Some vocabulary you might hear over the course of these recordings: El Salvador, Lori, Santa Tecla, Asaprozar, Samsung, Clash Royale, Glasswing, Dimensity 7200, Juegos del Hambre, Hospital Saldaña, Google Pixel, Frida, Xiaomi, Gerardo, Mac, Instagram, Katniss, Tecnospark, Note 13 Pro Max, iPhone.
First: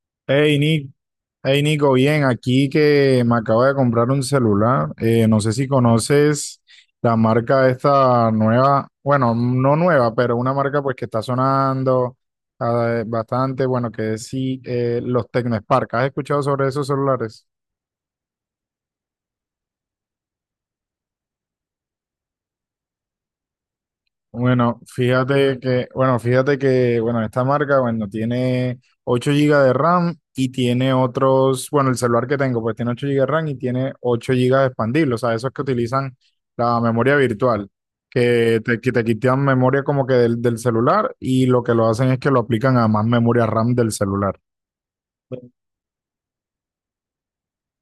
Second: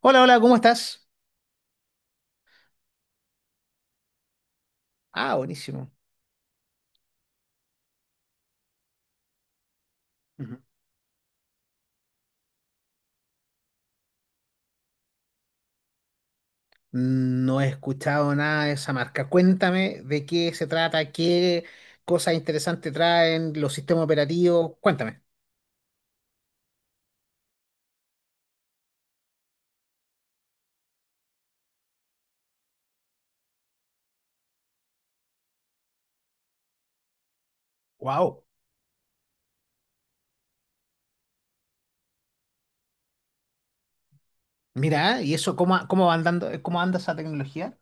Hola, hola, ¿cómo Hey, Nick, estás? hey Nico, bien, aquí que me acabo de comprar un celular. Ah, No sé si buenísimo. conoces la marca esta nueva, bueno, no nueva, pero una Ujú. marca pues que está sonando bastante, bueno, que es sí, los Tecnospark. ¿Has escuchado sobre esos celulares? No he escuchado nada de esa marca. Cuéntame de qué se trata, qué cosas interesantes traen los sistemas operativos. Bueno, Cuéntame. fíjate que, bueno, esta marca, bueno, tiene 8 gigas de RAM y tiene otros, bueno, el celular que tengo, pues tiene 8 gigas de RAM y tiene 8 GB expandible, o sea, esos que utilizan la memoria virtual, Wow. que te quitan memoria como que del celular y lo que lo hacen es que lo aplican a más memoria RAM del celular. Mira, ¿y eso cómo, cómo va andando, cómo anda esa tecnología?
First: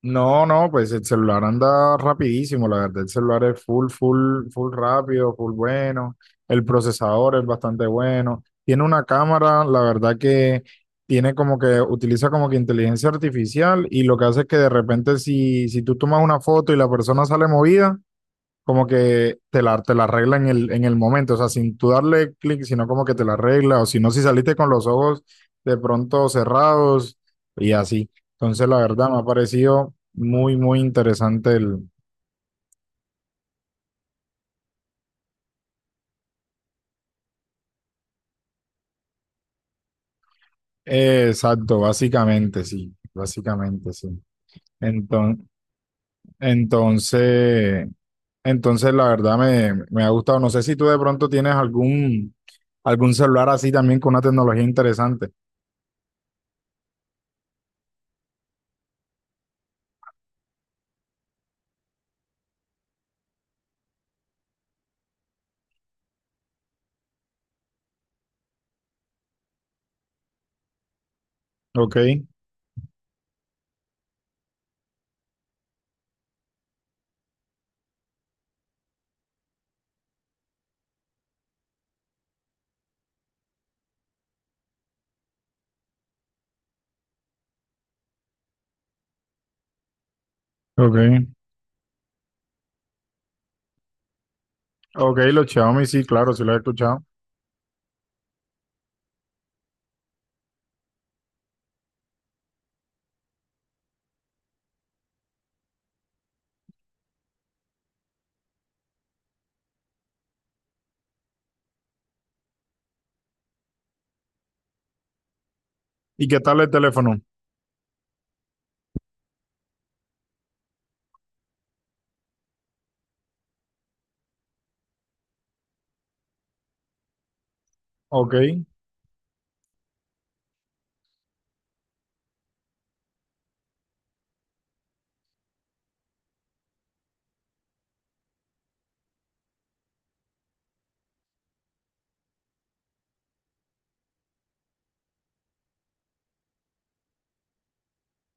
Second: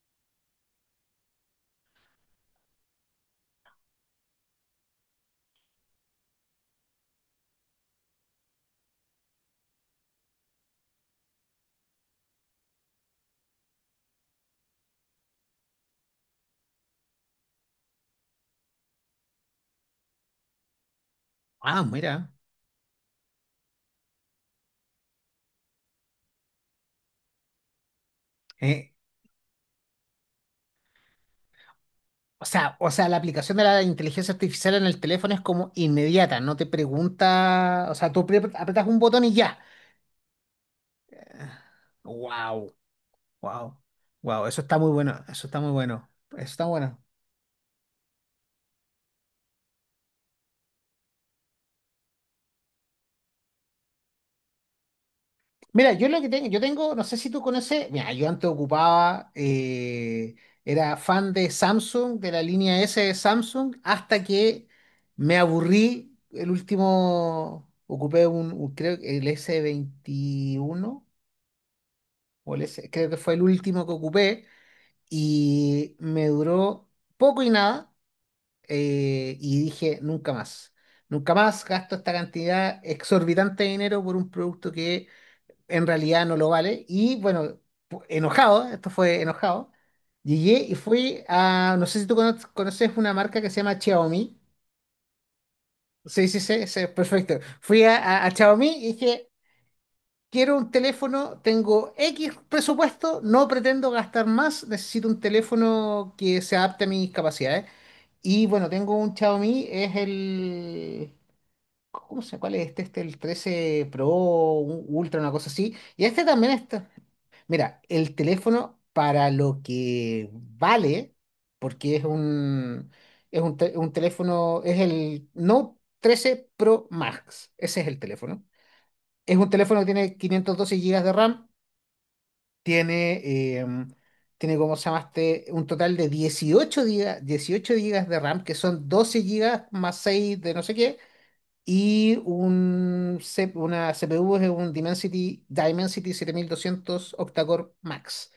No, no, pues el celular anda rapidísimo, la verdad, el celular es full, full, full rápido, full bueno, el procesador es bastante bueno, tiene una cámara, la verdad que tiene como que, utiliza como que inteligencia artificial y lo que hace es que de repente si tú tomas una foto y la persona sale movida, como que te la arregla en el momento, o sea, sin Ah, tú mira. darle clic, sino como que te la arregla, o si no, si saliste con los ojos de pronto cerrados y así. Entonces, la Eh, verdad, me ha parecido muy, muy interesante el... o sea, la aplicación de la inteligencia artificial en el teléfono es como inmediata, no te pregunta, o sea, apretas un botón y ya. Exacto, básicamente, Wow, sí, wow, básicamente, sí. wow, eso está muy bueno, eso Enton- está muy bueno, eso está bueno. entonces, entonces, la verdad, me ha gustado. No sé si tú de pronto tienes algún celular así también con una tecnología interesante. Mira, yo lo que tengo, yo tengo, no sé si tú conoces. Mira, yo antes ocupaba, era fan de Samsung, de la línea S de Samsung, hasta que me aburrí. El último, ocupé un, creo que el s veintiuno Ok, o el S, creo que fue el último que ocupé, y me duró poco y nada, y dije, nunca más. Nunca más gasto esta cantidad exorbitante de dinero por un producto que en realidad no lo vale. Y bueno, enojado, esto fue enojado, llegué y fui ok. a, no sé si conoces una marca que se llama Xiaomi. Ok, los Xiaomi, sí, Sí, claro, sí, sí los he sí, sí, escuchado. perfecto. Fui a Xiaomi y dije, quiero un teléfono, tengo X presupuesto, no pretendo gastar más, necesito un teléfono que se adapte a mis capacidades. Y bueno, tengo un Xiaomi, es el... ¿Cómo se cuál es este? Este, el 13 Pro, un Ultra, una cosa así. Y este ¿Y qué también tal el está. teléfono? Mira, el teléfono para lo que vale, porque un teléfono, es el Note 13 Pro Max, ese es el Ok, teléfono. Es un teléfono que tiene 512 GB de RAM, tiene, tiene cómo se llamaste, un total de 18 GB, 18 GB de RAM, que son 12 GB más 6 de no sé qué, una CPU es un Dimensity 7200 octa-core Max.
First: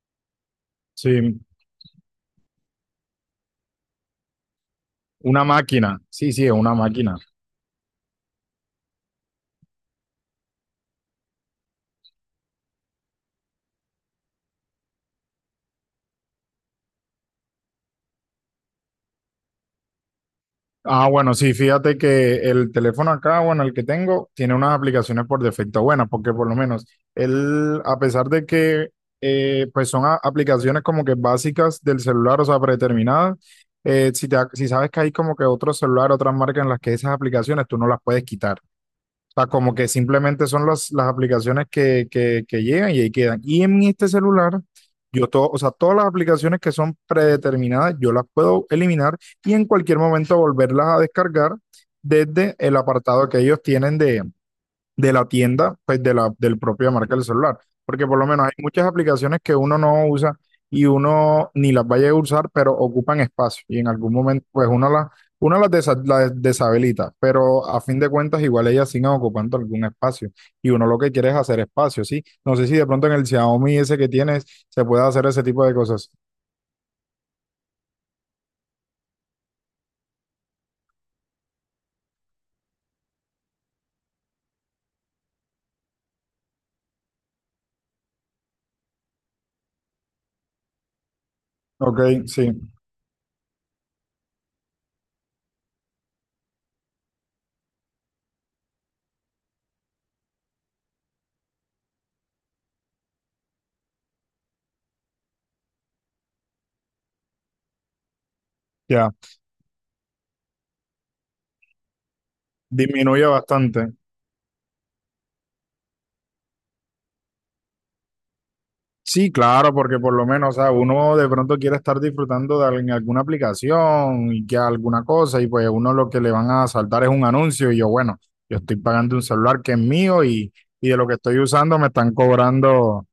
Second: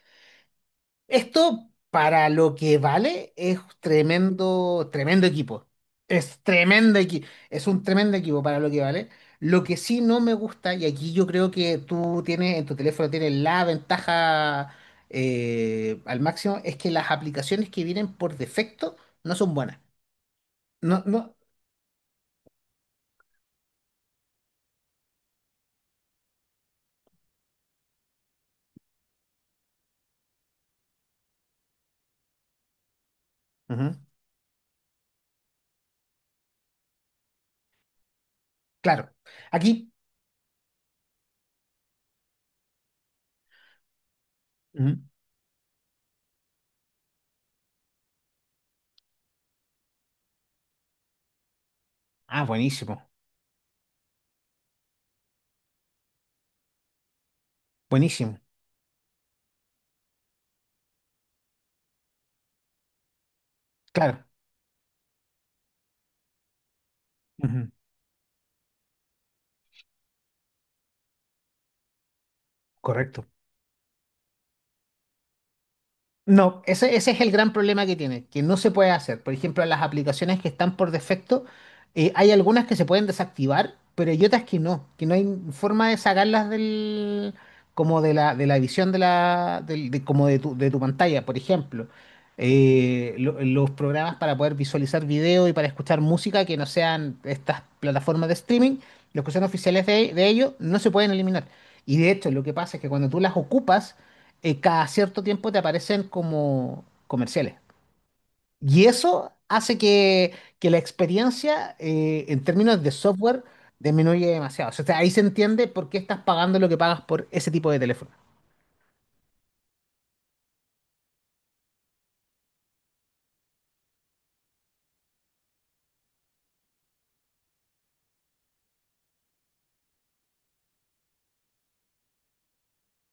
sí, Esto, para lo que vale, es tremendo, tremendo una equipo. máquina. Sí, Es sí, es una tremendo máquina. equipo. Es un tremendo equipo para lo que vale. Lo que sí no me gusta, y aquí yo creo que tú tienes, en tu teléfono tienes la ventaja al máximo, es que las aplicaciones que vienen por defecto no son buenas. No, Ah, no. bueno, sí, fíjate que el teléfono acá, bueno, el que tengo, tiene unas aplicaciones por defecto buenas, porque por lo menos él, a pesar de que, pues son a- aplicaciones como que básicas del celular, o sea, predeterminadas, Ujú. Si, te, si sabes que hay como que otro celular, otras marcas en las que esas aplicaciones tú no las puedes quitar. Claro. Sea, como que Aquí. simplemente son las aplicaciones que llegan y ahí quedan. Y en este celular, Ujú. yo todo, o sea, todas las aplicaciones que son predeterminadas, yo las puedo eliminar y en cualquier momento volverlas a descargar Ah, desde el buenísimo. apartado que ellos tienen de la tienda, pues de la del propia marca del celular. Porque por lo Buenísimo. menos hay muchas aplicaciones que uno no usa y uno ni las vaya a usar, pero ocupan espacio y en algún Claro. momento pues uno las, desa- las deshabilita, pero Ujú. a fin de cuentas igual ellas siguen ocupando algún espacio y uno lo que quiere es hacer espacio, ¿sí? No sé si de pronto en el Correcto. Xiaomi ese que tienes se puede hacer ese tipo de cosas. No, ese es el gran problema que tiene, que no se puede hacer. Por ejemplo, las aplicaciones que están por defecto, hay algunas que se pueden desactivar, pero hay otras que no hay forma de sacarlas como de la visión de la, del- de, como de tu pantalla. Por ejemplo, Ok, sí, los programas para poder visualizar video y para escuchar música que no sean estas plataformas de streaming, los que son oficiales de ellos, no se pueden eliminar. Y de hecho, lo que pasa es que cuando tú las ocupas, cada cierto tiempo te aparecen como comerciales. Y ya, eso hace que la experiencia en términos de disminuye software bastante. disminuye demasiado. O sea, ahí se entiende por qué estás pagando lo que pagas por ese tipo de teléfono. Sí, claro, porque por lo menos, o sea, uno de pronto quiere estar disfrutando de al- en alguna aplicación y que alguna cosa, y pues uno lo que le van a saltar es un anuncio, y yo, bueno, yo estoy pagando un celular que es mío y de lo que estoy usando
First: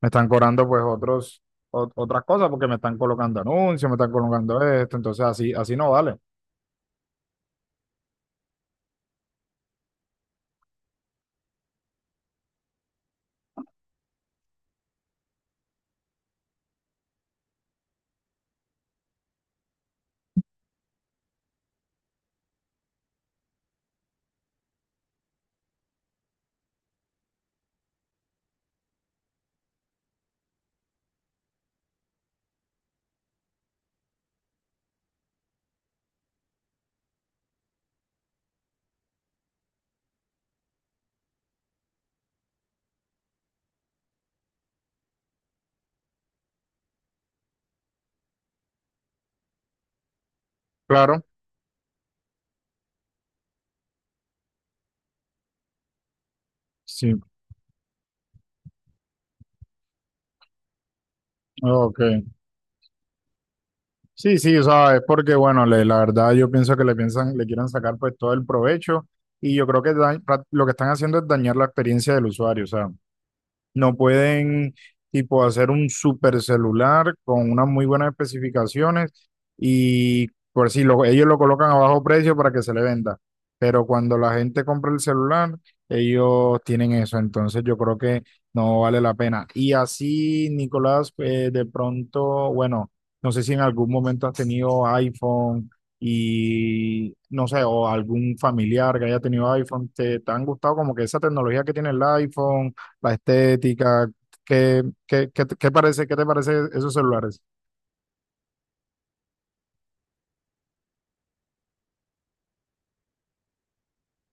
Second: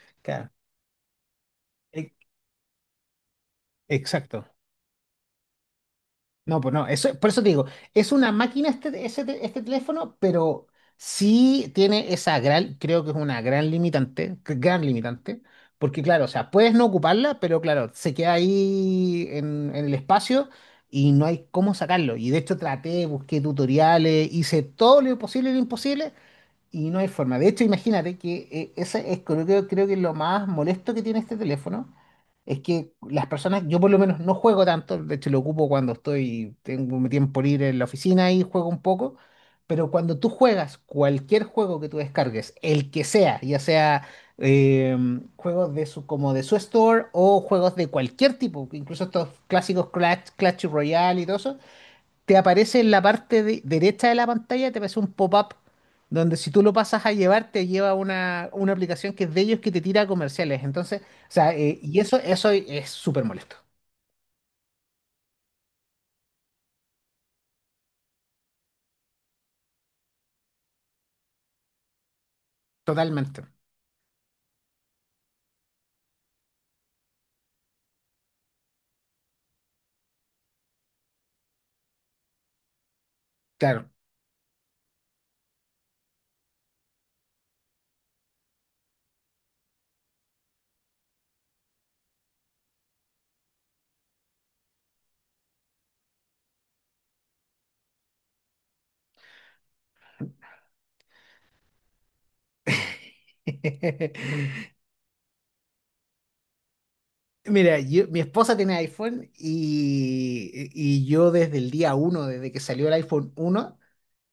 me están Claro. cobrando pues otros, ot- E- otras cosas, porque me están colocando anuncios, me están Exacto. colocando esto, entonces así, así no vale. No, pues no, eso, por eso te digo, es una máquina este teléfono, pero sí tiene esa gran, creo que es una gran limitante, gran limitante, porque claro, o sea, puedes no ocuparla, pero claro, se queda ahí en el espacio y no hay cómo sacarlo. Y de hecho traté, busqué tutoriales, hice todo lo posible y lo imposible, y no hay forma. De hecho, imagínate que ese es, creo que lo más molesto que tiene este teléfono es que las personas, yo por lo menos no juego tanto, de hecho lo ocupo cuando estoy, tengo mi tiempo libre en la oficina y juego un poco, pero cuando tú juegas cualquier juego que tú descargues, el que sea, ya sea eh, juegos como de su store o juegos de cualquier tipo, incluso estos clásicos Clash Royale Claro, y todo eso, te aparece en la parte derecha de la pantalla, te aparece un pop-up donde si tú lo pasas a sí, llevar, te lleva una aplicación que es de ellos que te tira comerciales. Entonces, o sea, y ok. eso es súper molesto. Sí, sí, o sea, es porque, bueno, le- la verdad yo pienso que le piensan, le quieren sacar pues todo el provecho y yo creo que da- pra- lo que están haciendo es dañar la experiencia del usuario, o sea, Totalmente. no pueden, tipo, hacer un super celular con unas muy buenas especificaciones y por si lo- ellos lo colocan a bajo precio para que se le venda. Pero Claro. cuando la gente compra el celular, ellos tienen eso. Entonces yo creo que no vale la pena. Y así, Nicolás, de pronto, bueno, no sé si en algún momento has tenido iPhone y no sé, o algún familiar que haya tenido iPhone, ¿te han gustado como que esa tecnología que tiene el iPhone? La estética, ¿qué qué te parece esos celulares? Mira, mi esposa tiene iPhone y yo desde el día uno, desde que salió el iPhone uno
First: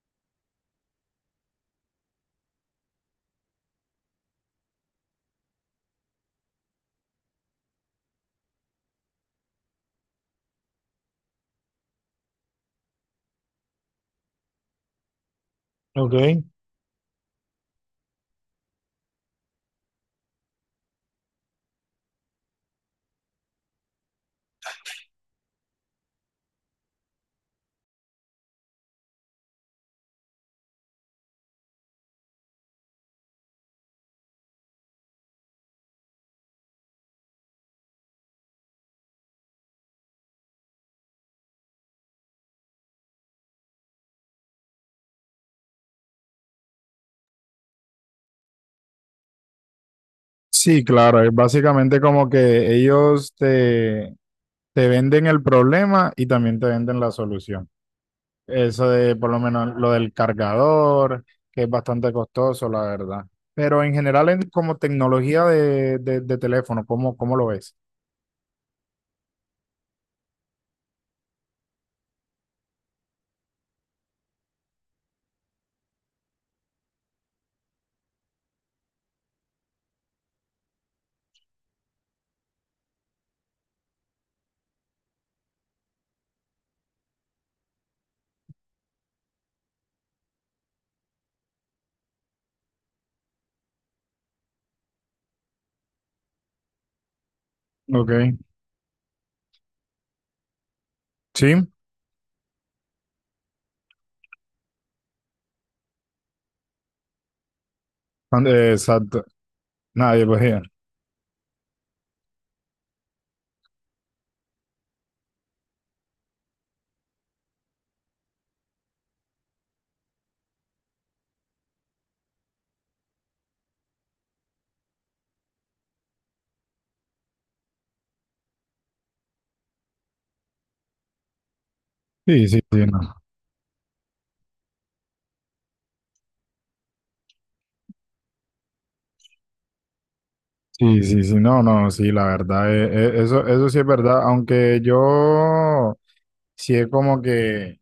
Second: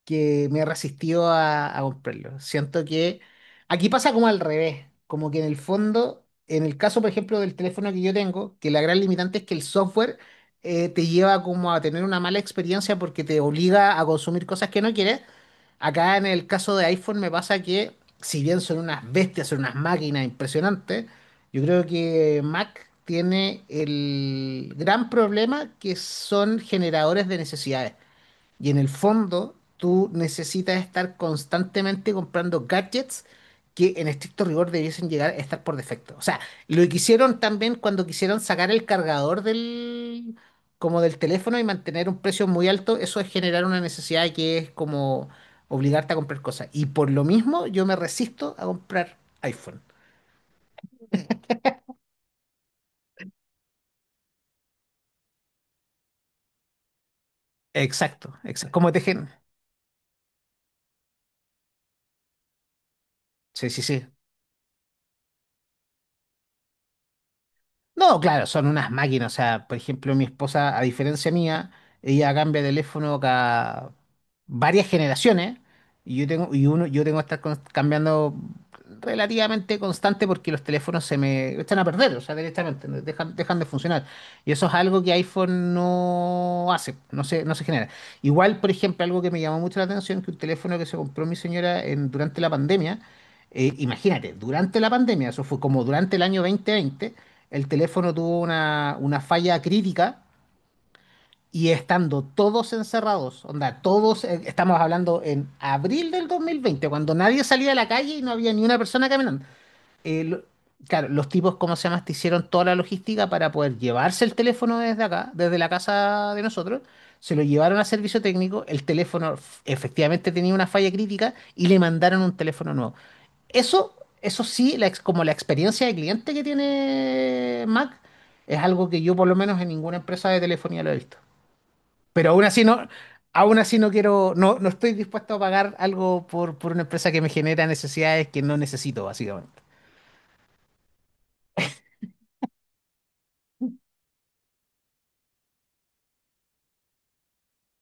que me he resistido a comprarlo. Siento que aquí pasa como al revés, como que en el fondo, en el caso, por ejemplo, del teléfono que yo tengo, que la gran limitante es que el software te lleva como a tener una mala experiencia porque te obliga a consumir cosas que no quieres. Ok. Acá en el caso de iPhone me pasa que, si bien son unas bestias, son unas máquinas impresionantes, yo creo que Mac tiene el gran problema que son generadores de necesidades. Y en el fondo, tú necesitas estar constantemente comprando gadgets que en estricto rigor debiesen llegar a estar por defecto. O sea, lo que hicieron también cuando quisieron sacar el cargador del, como del teléfono y mantener un precio muy alto, eso es generar una necesidad que es como obligarte a comprar cosas. Y por lo mismo, yo me resisto a comprar iPhone. Sí, claro, es básicamente como que ellos te venden el problema y también te venden la solución. Exacto, exacto. Eso Como te de gen. por lo menos lo del cargador, que es bastante costoso, la verdad. Sí, sí, Pero en sí. general, en- como tecnología de teléfono, ¿cómo lo ves? No, claro, son unas máquinas. O sea, por ejemplo, mi esposa, a diferencia mía, ella cambia de teléfono cada varias generaciones. Y yo tengo, y uno, yo tengo que estar cambiando relativamente constante porque los teléfonos se me echan a perder, o sea, directamente, dejan, dejan de funcionar. Y eso es algo que iPhone no hace, no se genera. Igual, por ejemplo, algo que me llamó mucho la atención, que un teléfono que se compró mi señora durante la pandemia, imagínate, durante la pandemia, eso fue como durante el año 2020. El Ok, teléfono tuvo una falla crítica sí, y estando todos encerrados, onda, todos, estamos hablando en abril del 2020, cuando nadie salía a la calle y no and- había ni una persona exacto. caminando. Eh, Nadie lo lo- veía. claro, los tipos, ¿cómo se llama? Te hicieron toda la logística para poder llevarse el teléfono desde acá, desde la casa de nosotros. Se lo llevaron a servicio técnico, el teléfono efectivamente tenía una falla crítica y le mandaron un teléfono nuevo. Eso, eso sí, como la experiencia de cliente que tiene Mac es algo que yo por lo menos en ninguna empresa de telefonía lo he visto. Pero Sí, sí, sí, no. aún así no quiero, no, no estoy dispuesto a pagar algo por una empresa que me genera necesidades que no necesito, básicamente. Sí, sí, sí, no, no, sí, la verdad, eso, eso sí es verdad, aunque yo sí he como que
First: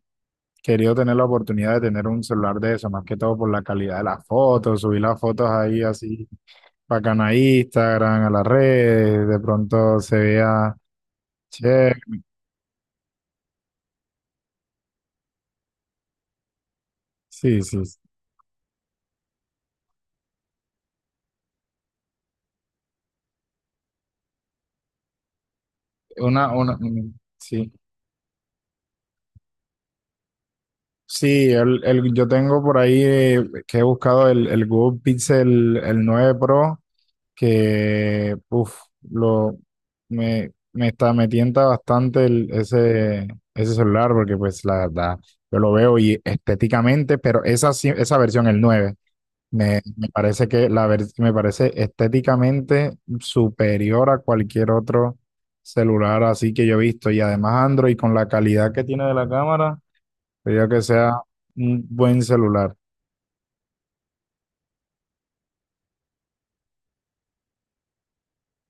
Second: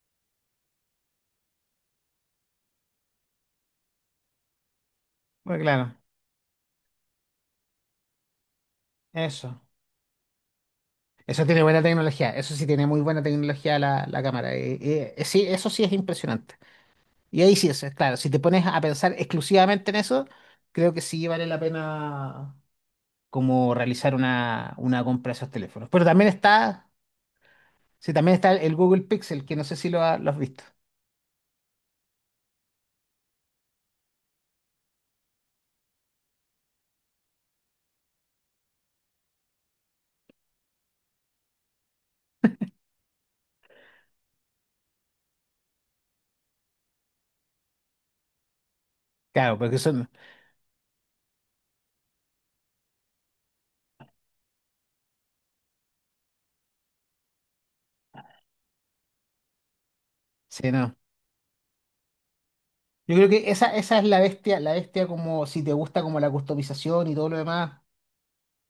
querido tener la oportunidad de tener un celular de eso, más que todo por la calidad de las fotos, subir las fotos Bueno, ahí claro, así, bacana a Instagram, a las redes, de eso. pronto se vea, Eso tiene buena che, tecnología, eso sí tiene muy buena tecnología la, la cámara. Sí, eso sí es impresionante. Y ahí sí, sí, es sí, sí, claro, si te pones a pensar exclusivamente en eso, creo que sí vale la pena como realizar una compra de esos teléfonos. Pero también una, una, está, mm, sí. sí, también está el Google Pixel, que no sé si lo has visto. Sí, el- yo tengo por ahí que he buscado el Google Pixel el 9 Pro, que uf, lo, me está, me tienta bastante el- ese celular, porque pues la verdad, yo lo veo y estéticamente, pero esa, sí- esa versión, el 9 Claro, porque me, son, me parece que la ver- me parece estéticamente superior a cualquier otro celular así que yo he visto. Y además Android con la calidad que tiene de la cámara. Sería sí, que no. sea un buen celular. Yo creo que esa es la bestia como si te gusta como la customización y todo lo demás,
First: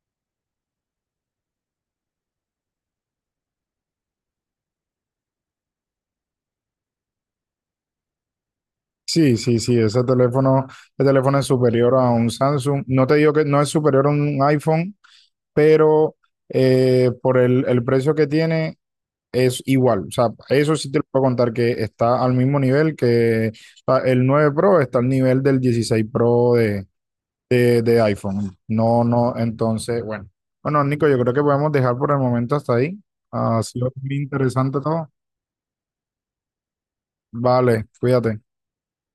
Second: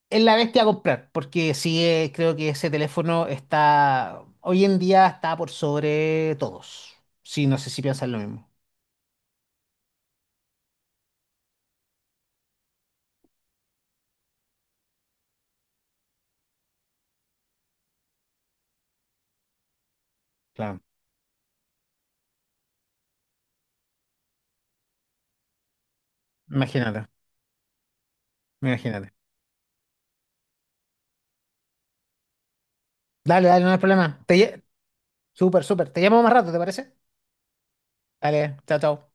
es la bestia a comprar, porque sí, creo que ese teléfono está, hoy en día está por sobre todos. Sí, no sé si piensan lo mismo. Sí, sí, sí, ese teléfono, el teléfono es superior a un Samsung. No te digo que no es superior a un iPhone, pero por el precio que tiene es igual. O sea, eso Claro, sí te lo puedo contar que está al mismo nivel que o sea, el 9 Pro está al nivel del 16 Pro de, imagínate, de, de iPhone. No, imagínate. no, entonces, bueno. Bueno, Nico, yo creo que podemos dejar por el momento hasta ahí. Dale, Ha dale, no hay sido muy problema. Interesante todo. Súper, súper. Te llamo más rato, ¿te parece? Vale, cuídate. Dale, chao, chao.